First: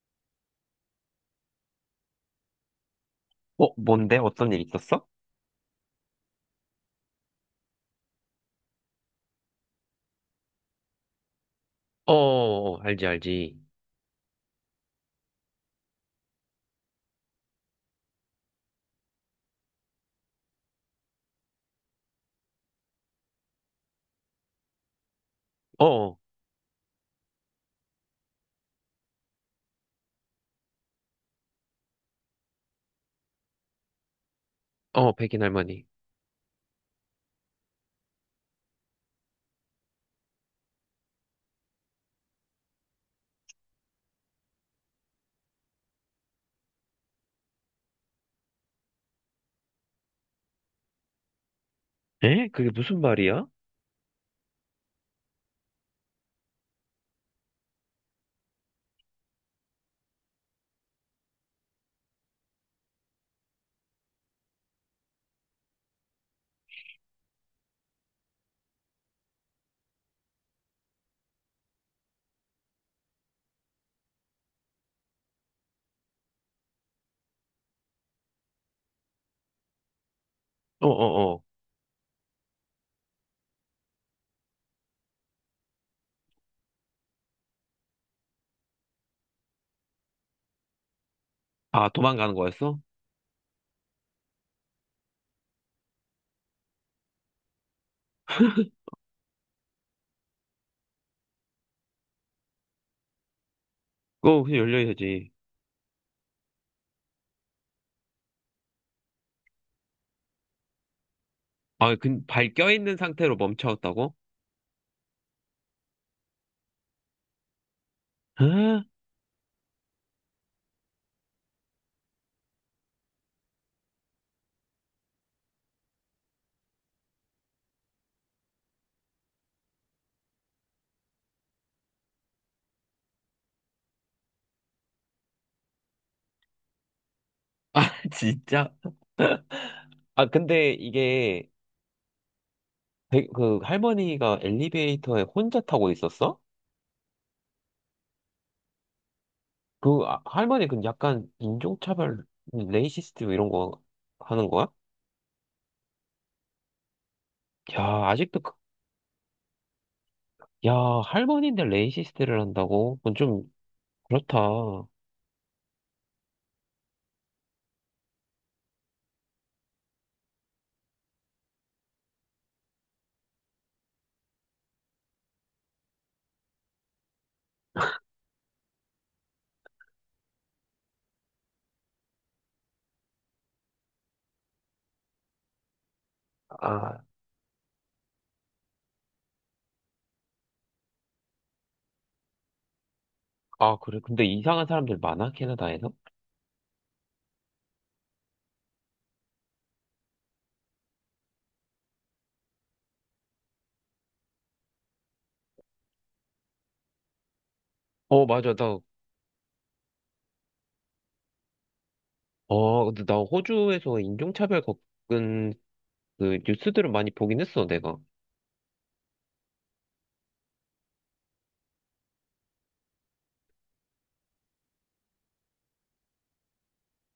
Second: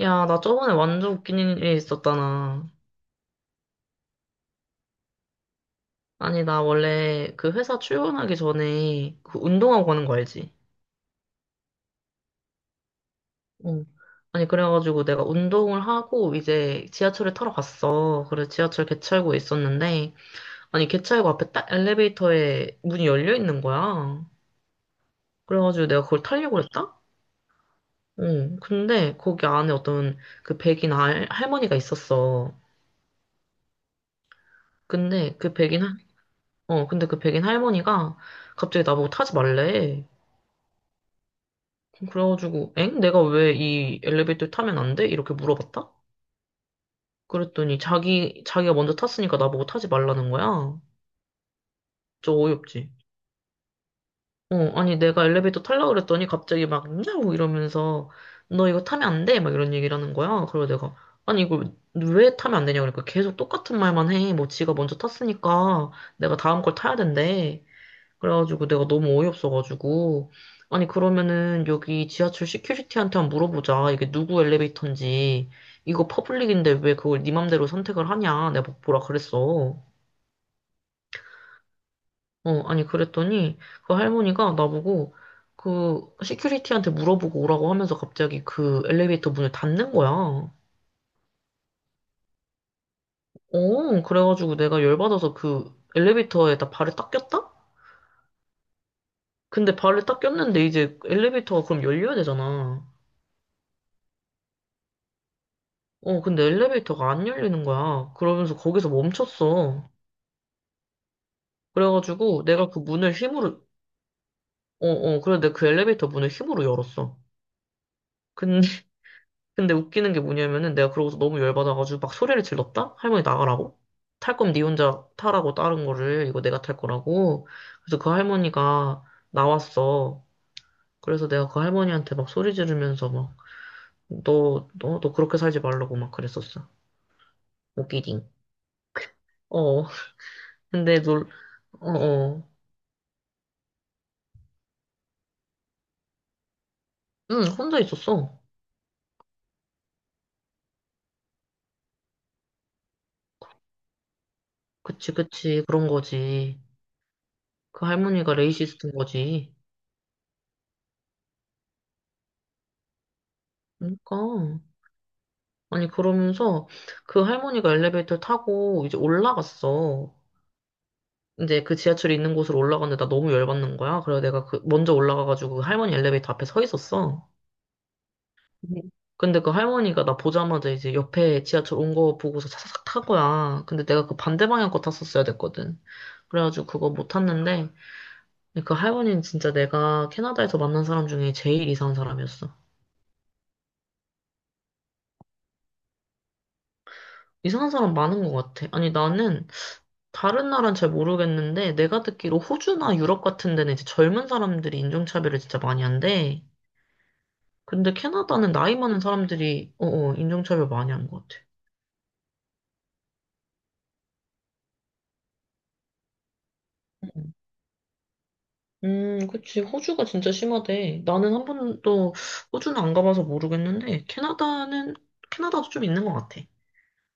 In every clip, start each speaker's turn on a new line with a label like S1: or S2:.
S1: 야, 나 저번에 완전 웃긴 일이 있었잖아.
S2: 어, 뭔데? 어떤 일 있었어?
S1: 아니, 나 원래 그 회사 출근하기 전에 그 운동하고 가는 거 알지?
S2: 어, 어, 어, 알지, 알지.
S1: 응. 아니, 그래가지고 내가 운동을 하고 이제 지하철을 타러 갔어. 그래서 지하철 개찰구에 있었는데, 아니, 개찰구 앞에 딱 엘리베이터에 문이 열려 있는 거야.
S2: 어,
S1: 그래가지고 내가
S2: 어,
S1: 그걸 타려고 그랬다? 응. 근데 거기 안에 어떤 그 백인 할, 할머니가 있었어.
S2: 어,
S1: 근데
S2: 백인
S1: 그 백인,
S2: 할머니.
S1: 어, 근데 그 백인 할머니가 갑자기 나보고 타지 말래. 그래가지고, 엥? 내가 왜 이 엘리베이터 타면 안 돼? 이렇게 물어봤다? 그랬더니 자기가 먼저 탔으니까 나보고 타지 말라는 거야. 저
S2: 에? 그게
S1: 어이없지.
S2: 무슨 말이야?
S1: 어, 아니 내가 엘리베이터 타려고 그랬더니 갑자기 막, 야우! 이러면서 너 이거 타면 안 돼? 막 이런 얘기를 하는 거야. 그래서 내가, 아니 이걸 왜 타면 안 되냐? 그러니까 계속 똑같은 말만 해. 뭐 지가 먼저 탔으니까 내가 다음 걸 타야 된대. 그래가지고 내가 너무 어이없어가지고. 아니, 그러면은 여기 지하철 시큐리티한테 한번 물어보자. 이게 누구 엘리베이터인지. 이거 퍼블릭인데 왜 그걸 네 맘대로 선택을 하냐. 내가 막 뭐라 그랬어.
S2: 어, 어, 어.
S1: 어, 아니, 그랬더니 그 할머니가 나보고 그 시큐리티한테 물어보고 오라고 하면서 갑자기 그 엘리베이터 문을 닫는 거야.
S2: 아, 도망가는 거였어?
S1: 어, 그래가지고 내가 열받아서 그 엘리베이터에다 발을 딱 꼈다? 근데 발을 딱 꼈는데 이제 엘리베이터가 그럼 열려야 되잖아.
S2: 어, 그냥 열려야지.
S1: 어, 근데 엘리베이터가 안 열리는 거야. 그러면서 거기서 멈췄어.
S2: 아, 그,
S1: 그래가지고
S2: 발
S1: 내가 그
S2: 껴있는
S1: 문을
S2: 상태로
S1: 힘으로,
S2: 멈췄다고?
S1: 어, 어, 그래 내가 그 엘리베이터 문을 힘으로 열었어. 근데,
S2: 에?
S1: 근데 웃기는 게 뭐냐면은 내가 그러고서 너무 열받아가지고 막 소리를 질렀다? 할머니 나가라고? 탈 거면 니 혼자 타라고 다른 거를 이거 내가 탈 거라고. 그래서 그 할머니가 나왔어. 그래서 내가 그 할머니한테 막 소리 지르면서 막 너, 너, 너 그렇게 살지 말라고 막 그랬었어.
S2: 아,
S1: 웃기딩.
S2: 진짜?
S1: 어,
S2: 아, 근데
S1: 근데 놀,
S2: 이게,
S1: 어, 어.
S2: 백- 그, 할머니가 엘리베이터에 혼자 타고 있었어?
S1: 응, 혼자 있었어.
S2: 그, 아, 할머니 그 약간 인종차별, 레이시스트 이런 거 하는 거야?
S1: 그치, 그치. 그런 거지. 그
S2: 야,
S1: 할머니가
S2: 아직도 그,
S1: 레이시스트인 거지.
S2: 야, 할머니인데 레이시스트를 한다고? 그건 좀
S1: 그러니까.
S2: 그렇다.
S1: 아니, 그러면서 그 할머니가 엘리베이터 타고 이제 올라갔어. 이제 그 지하철이 있는 곳으로 올라갔는데 나 너무 열받는 거야. 그래서 내가 그 먼저 올라가가지고 그 할머니 엘리베이터 앞에 서 있었어. 네. 근데 그 할머니가 나 보자마자 이제 옆에 지하철 온 거 보고서 사삭 탄 거야. 근데 내가 그 반대 방향 거 탔었어야 됐거든. 그래가지고 그거
S2: 아,
S1: 못 탔는데 그 할머니는 진짜 내가 캐나다에서 만난 사람 중에 제일 이상한 사람이었어.
S2: 아, 그래. 근데 이상한 사람들 많아, 캐나다에서?
S1: 이상한 사람 많은 것 같아. 아니, 나는 다른 나라는 잘 모르겠는데, 내가 듣기로 호주나 유럽 같은 데는 이제 젊은 사람들이 인종차별을 진짜 많이 한대. 근데
S2: 어,
S1: 캐나다는
S2: 맞아.
S1: 나이
S2: 나,
S1: 많은 사람들이, 인종차별 많이 한 것 같아.
S2: 어, 근데 나 호주에서 인종차별 겪은 그 뉴스들을 많이
S1: 음,
S2: 보긴 했어, 내가.
S1: 그치. 호주가 진짜 심하대. 나는 한 번도 호주는 안 가봐서 모르겠는데, 캐나다는, 캐나다도 좀 있는 것 같아.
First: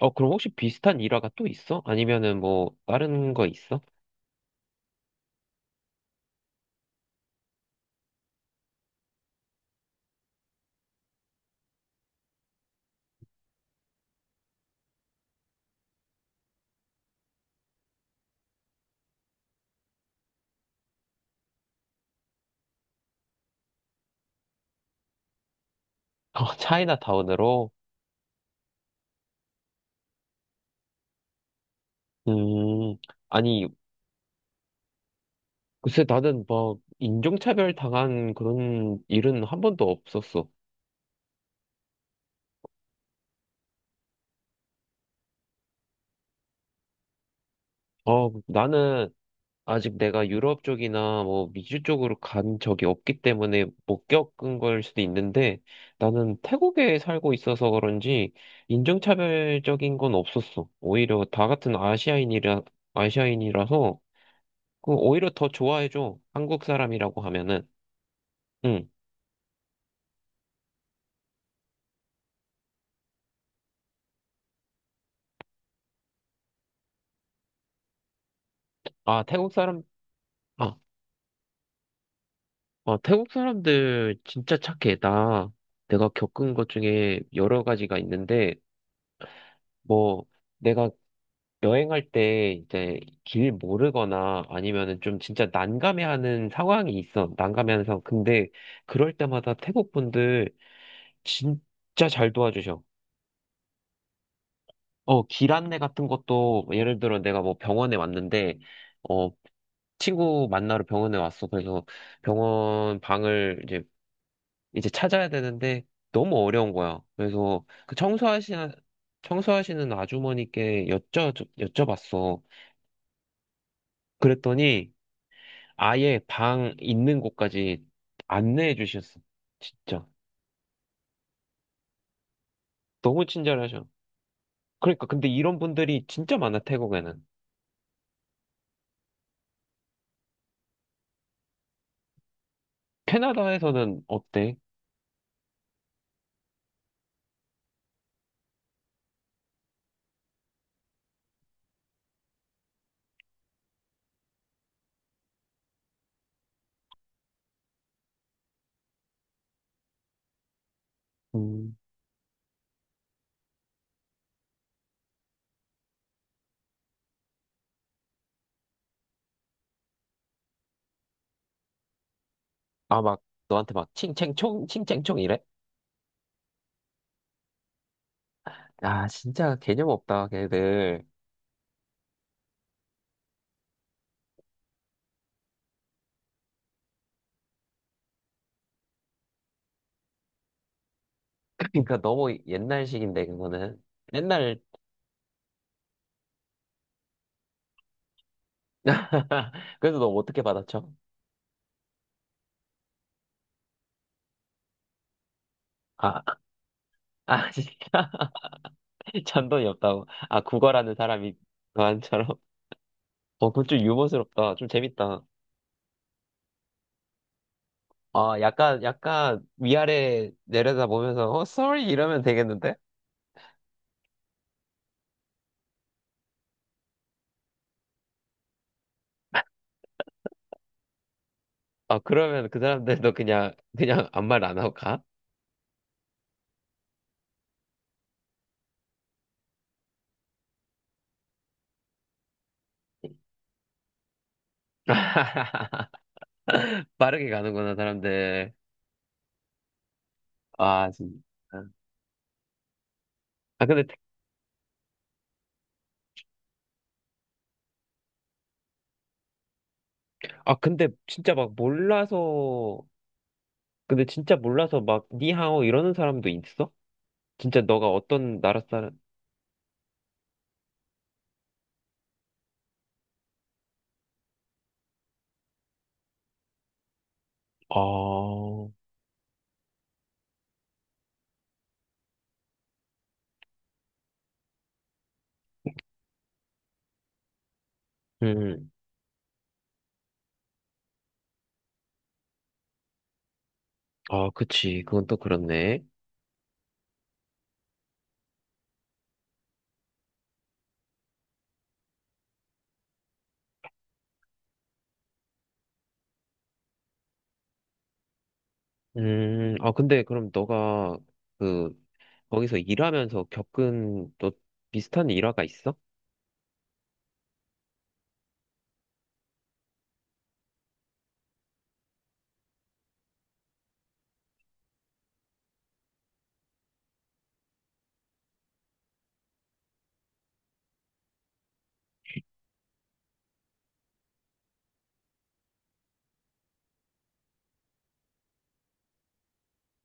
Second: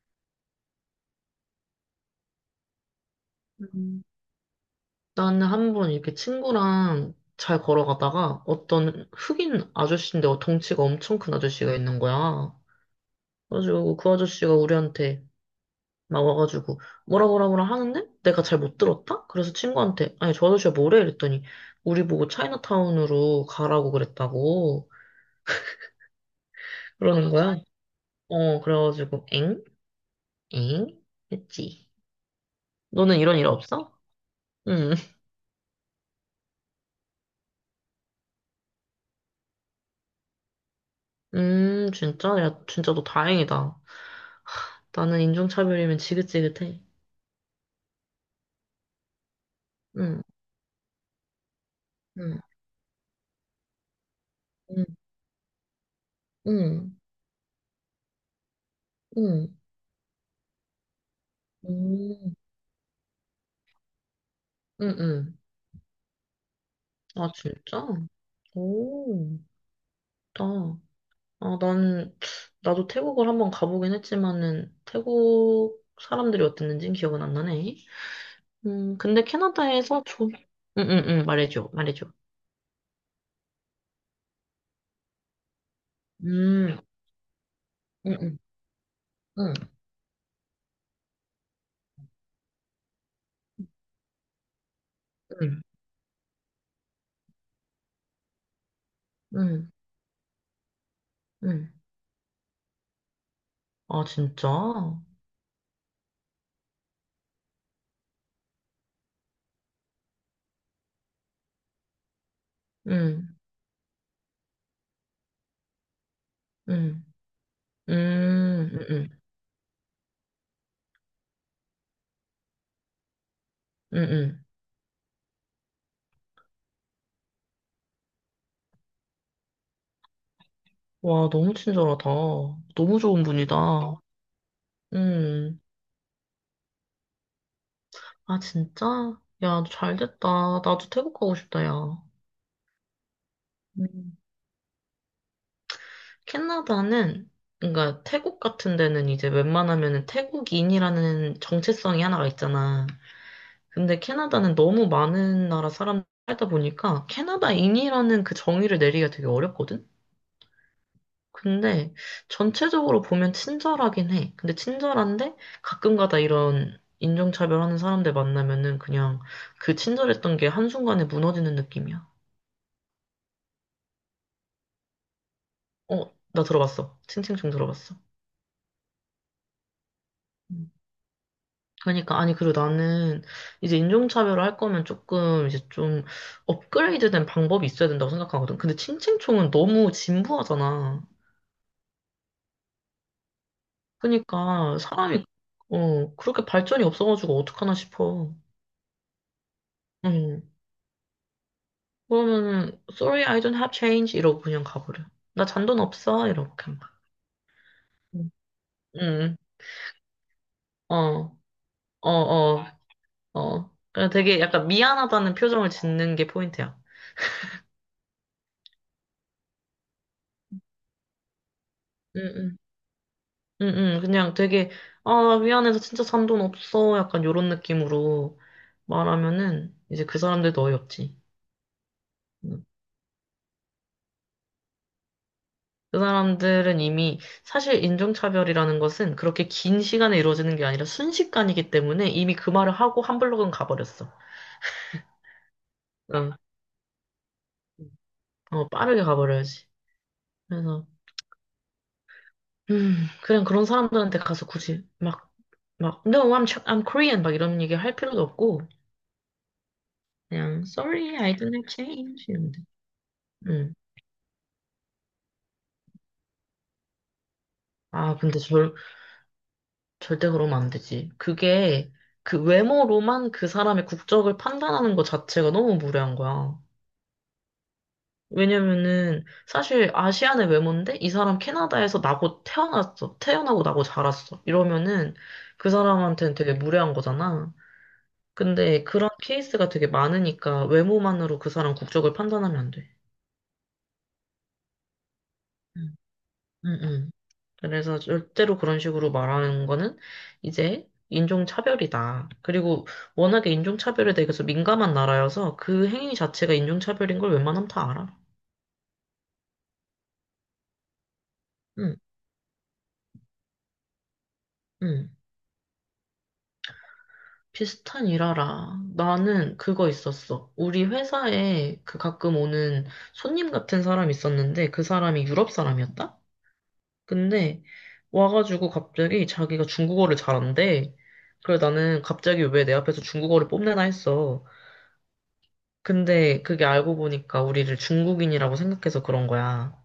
S2: 어, 그럼 혹시 비슷한 일화가 또 있어? 아니면은 뭐, 다른 거 있어?
S1: 음. 나는 한 번 이렇게 친구랑 잘 걸어가다가 어떤 흑인 아저씨인데 덩치가 엄청 큰 아저씨가 있는 거야. 그래가지고 그 아저씨가 우리한테 막 와가지고 뭐라 뭐라 뭐라 하는데 내가 잘 못 들었다? 그래서 친구한테 아니 저 아저씨가 뭐래? 이랬더니 우리 보고 차이나타운으로 가라고 그랬다고
S2: 어,
S1: 그러는 거야.
S2: 차이나타운으로?
S1: 어 그래가지고 엥? 엥? 했지.
S2: 음,
S1: 너는 이런 일
S2: 아니,
S1: 없어? 응.
S2: 글쎄, 나는 막, 인종차별 당한 그런 일은 한 번도 없었어.
S1: 진짜? 야 진짜 너 다행이다. 나는 인종차별이면 지긋지긋해.
S2: 어, 나는, 아직
S1: 응.
S2: 내가 유럽 쪽이나 뭐 미주 쪽으로
S1: 응.
S2: 간 적이 없기 때문에 못 겪은 걸
S1: 응.
S2: 수도 있는데 나는
S1: 응.
S2: 태국에 살고 있어서 그런지
S1: 응. 응.
S2: 인종차별적인 건 없었어. 오히려 다 같은
S1: 응.
S2: 아시아인이라, 아시아인이라서 그
S1: 응.
S2: 오히려
S1: 응."
S2: 더 좋아해줘. 한국 사람이라고
S1: 아
S2: 하면은.
S1: 진짜?
S2: 응.
S1: 오. 좋다. 아, 난, 나도 태국을 한번 가보긴 했지만은, 태국 사람들이 어땠는지는 기억은 안 나네.
S2: 아,
S1: 근데
S2: 태국 사람,
S1: 캐나다에서 좀,
S2: 아,
S1: 응, 응, 응, 말해줘, 말해줘.
S2: 아, 태국 사람들 진짜 착해. 나 내가 겪은 것
S1: 음,
S2: 중에 여러 가지가
S1: 응, 응,
S2: 있는데
S1: 응,
S2: 뭐 내가 여행할 때 이제 길 모르거나 아니면은 좀 진짜
S1: 응,
S2: 난감해하는 상황이 있어. 난감해하는 상황. 근데 그럴 때마다
S1: 응,
S2: 태국 분들
S1: 응.
S2: 진짜 잘 도와주셔.
S1: 아, 진짜?
S2: 어, 길 안내 같은 것도 뭐 예를 들어 내가 뭐 병원에 왔는데 어, 친구 만나러 병원에 왔어. 그래서 병원
S1: 응,
S2: 방을 이제 찾아야 되는데 너무 어려운 거야.
S1: 응,
S2: 그래서 그 청소하시는
S1: 응, 응,
S2: 청소하시는 아주머니께 여쭤봤어.
S1: 응, 응.
S2: 그랬더니 아예 방 있는 곳까지 안내해 주셨어. 진짜.
S1: 와, 너무 친절하다. 너무 좋은
S2: 너무 친절하셔.
S1: 분이다.
S2: 그러니까, 근데 이런
S1: 음,
S2: 분들이 진짜 많아, 태국에는.
S1: 아, 진짜? 야, 잘 됐다. 나도 태국 가고 싶다, 야.
S2: 캐나다에서는
S1: 음.
S2: 어때?
S1: 캐나다는 그러니까 태국 같은 데는 이제 웬만하면은 태국인이라는 정체성이 하나가 있잖아. 근데 캐나다는 너무 많은 나라 사람 살다 보니까 캐나다인이라는 그 정의를 내리기가 되게 어렵거든.
S2: 음,
S1: 근데 전체적으로 보면 친절하긴 해. 근데 친절한데 가끔가다 이런 인종차별하는 사람들 만나면은 그냥 그 친절했던 게 한순간에 무너지는 느낌이야.
S2: 아, 막, 너한테 막, 칭챙총, 칭챙총 이래?
S1: 어, 나 들어봤어. 칭칭 좀 들어봤어.
S2: 아, 진짜 개념 없다, 걔들.
S1: 그러니까 아니 그리고 나는 이제 인종차별을 할 거면 조금 이제 좀 업그레이드된 방법이 있어야 된다고 생각하거든. 근데 칭칭총은 너무 진부하잖아.
S2: 그러니까 너무 옛날식인데, 그거는. 옛날,
S1: 그러니까 사람이 어 그렇게 발전이 없어가지고 어떡하나 싶어.
S2: 그래서 너
S1: 응.
S2: 어떻게 받아쳐?
S1: 그러면은 sorry I don't have change 이러고 그냥 가버려. 나 잔돈
S2: 아,
S1: 없어 이러고 그냥 가.
S2: 아, 진짜.
S1: 응. 응.
S2: 잔돈이 없다고. 아, 국어라는 사람이
S1: 어. 어.
S2: 너한처럼.
S1: 어.
S2: 어, 그건
S1: 어.
S2: 좀
S1: 그냥 되게
S2: 유머스럽다.
S1: 약간
S2: 좀 재밌다.
S1: 미안하다는 표정을 짓는 게 포인트야.
S2: 아, 약간, 약간 위아래 내려다보면서, 어, sorry 이러면
S1: 응응.
S2: 되겠는데?
S1: 응, 응, 그냥 되게, 아, 미안해서 진짜 산 돈 없어. 약간 요런 느낌으로 말하면은 이제 그 사람들도 어이없지.
S2: 아, 그러면 그
S1: 응.
S2: 사람들도 그냥, 그냥 아무 말 안 하고 가?
S1: 그 사람들은 이미 사실 인종차별이라는 것은 그렇게 긴 시간에 이루어지는 게 아니라 순식간이기 때문에 이미 그 말을 하고 한 블록은 가버렸어. 응.
S2: 빠르게 가는구나, 사람들.
S1: 어, 빠르게 가버려야지. 그래서,
S2: 아, 진짜. 아,
S1: 그냥 그런
S2: 아, 근데,
S1: 사람들한테 가서 굳이 막, No, I'm Korean, 막 이런 얘기 할 필요도 없고,
S2: 아,
S1: 그냥,
S2: 근데
S1: Sorry, I
S2: 진짜
S1: don't
S2: 막
S1: have change. 이러면 돼.
S2: 몰라서,
S1: 응.
S2: 근데 진짜 몰라서 막, 니하오 이러는 사람도 있어? 진짜 너가
S1: 아, 근데
S2: 어떤 나라 사람,
S1: 절대 그러면 안 되지. 그게 그 외모로만 그 사람의 국적을 판단하는 것 자체가 너무 무례한 거야.
S2: 아,
S1: 왜냐면은 사실 아시안의 외모인데 이 사람 캐나다에서 나고 태어났어. 태어나고 나고 자랐어. 이러면은 그 사람한테는 되게 무례한 거잖아.
S2: 음,
S1: 근데 그런 케이스가 되게 많으니까 외모만으로 그 사람 국적을 판단하면 안 돼.
S2: 아, 그치. 그건 또 그렇네.
S1: 응, 응, 응. 그래서 절대로 그런 식으로 말하는 거는 이제 인종차별이다. 그리고 워낙에 인종차별에 대해서 민감한 나라여서 그 행위 자체가 인종차별인 걸 웬만하면 다 알아.
S2: 아, 근데 그럼 너가 그,
S1: 응,
S2: 거기서 일하면서 겪은 또 비슷한
S1: 응.
S2: 일화가 있어?
S1: 비슷한 일 알아. 나는 그거 있었어. 우리 회사에 그 가끔 오는 손님 같은 사람 있었는데 그 사람이 유럽 사람이었다? 근데 와가지고 갑자기 자기가 중국어를 잘한대. 그래 나는 갑자기 왜 내 앞에서 중국어를 뽐내나 했어. 근데 그게 알고 보니까 우리를 중국인이라고 생각해서 그런 거야.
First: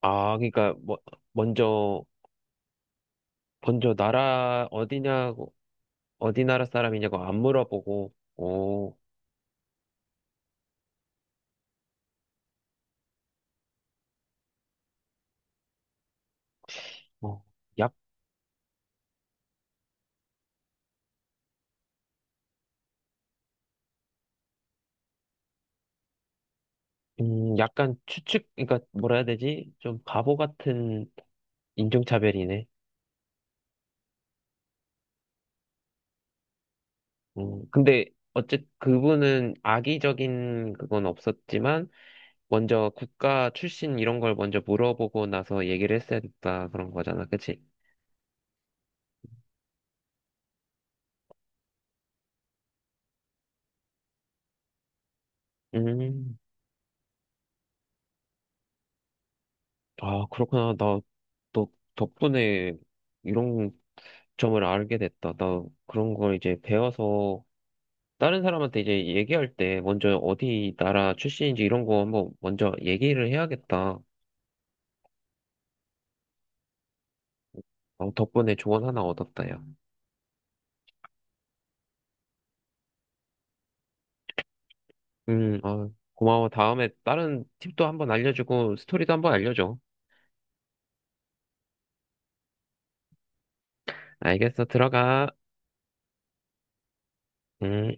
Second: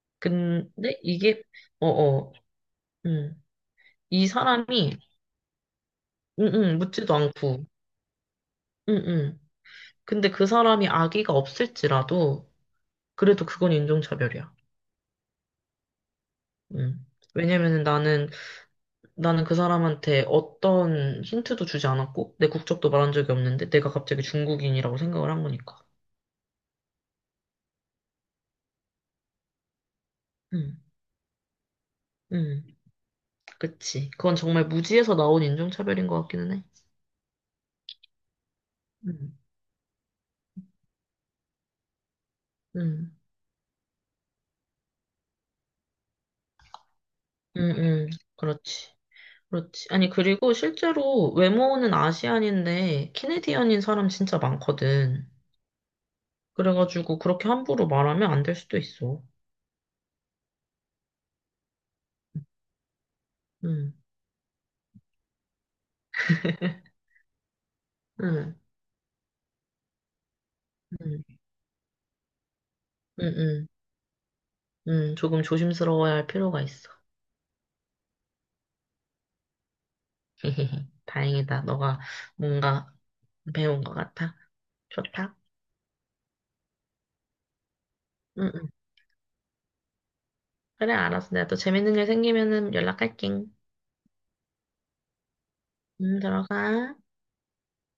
S2: 아, 그러니까, 뭐,
S1: 근데 이게,
S2: 먼저,
S1: 어어, 음,
S2: 먼저
S1: 이
S2: 나라
S1: 사람이,
S2: 어디냐고, 어디
S1: 응,
S2: 나라
S1: 응, 묻지도
S2: 사람이냐고 안
S1: 않고,
S2: 물어보고,
S1: 응,
S2: 오,
S1: 응. 근데 그 사람이 아기가 없을지라도, 그래도 그건 인종차별이야. 음.
S2: 어,
S1: 왜냐면은
S2: 약,
S1: 나는, 나는 그 사람한테 어떤 힌트도 주지 않았고, 내 국적도 말한 적이 없는데, 내가 갑자기 중국인이라고 생각을 한 거니까.
S2: 약간 추측, 그러니까 뭐라 해야 되지? 좀 바보
S1: 응,
S2: 같은
S1: 응,
S2: 인종차별이네.
S1: 그치. 그건 정말 무지에서 나온 인종차별인 것 같기는 해.
S2: 근데, 어쨌,
S1: 응,
S2: 그분은 악의적인 그건 없었지만, 먼저
S1: 응.
S2: 국가 출신 이런 걸 먼저 물어보고 나서 얘기를 했어야 됐다 그런 거잖아, 그치?
S1: 음, 음, 그렇지. 그렇지. 아니, 그리고 실제로 외모는 아시안인데, 캐네디언인 사람 진짜 많거든.
S2: 음,
S1: 그래가지고, 그렇게 함부로 말하면 안 될 수도 있어.
S2: 아, 그렇구나. 나, 너 덕분에 이런
S1: 음,
S2: 점을 알게 됐다. 나 그런 걸 이제 배워서 다른
S1: 음,
S2: 사람한테 이제 얘기할 때 먼저 어디 나라
S1: 음,
S2: 출신인지 이런 거 한번 먼저
S1: 음,
S2: 얘기를
S1: 음,
S2: 해야겠다.
S1: 조금 조심스러워야 할 필요가 있어.
S2: 어, 덕분에 조언 하나 얻었다, 야.
S1: 다행이다. 너가 뭔가 배운 것 같아. 좋다.
S2: 아, 고마워. 다음에 다른 팁도 한번
S1: 응응
S2: 알려주고 스토리도 한번 알려줘.
S1: 그래, 알았어. 내가 또 재밌는 일 생기면은 연락할게.
S2: 알겠어. 들어가.
S1: 응 들어가.
S2: 음.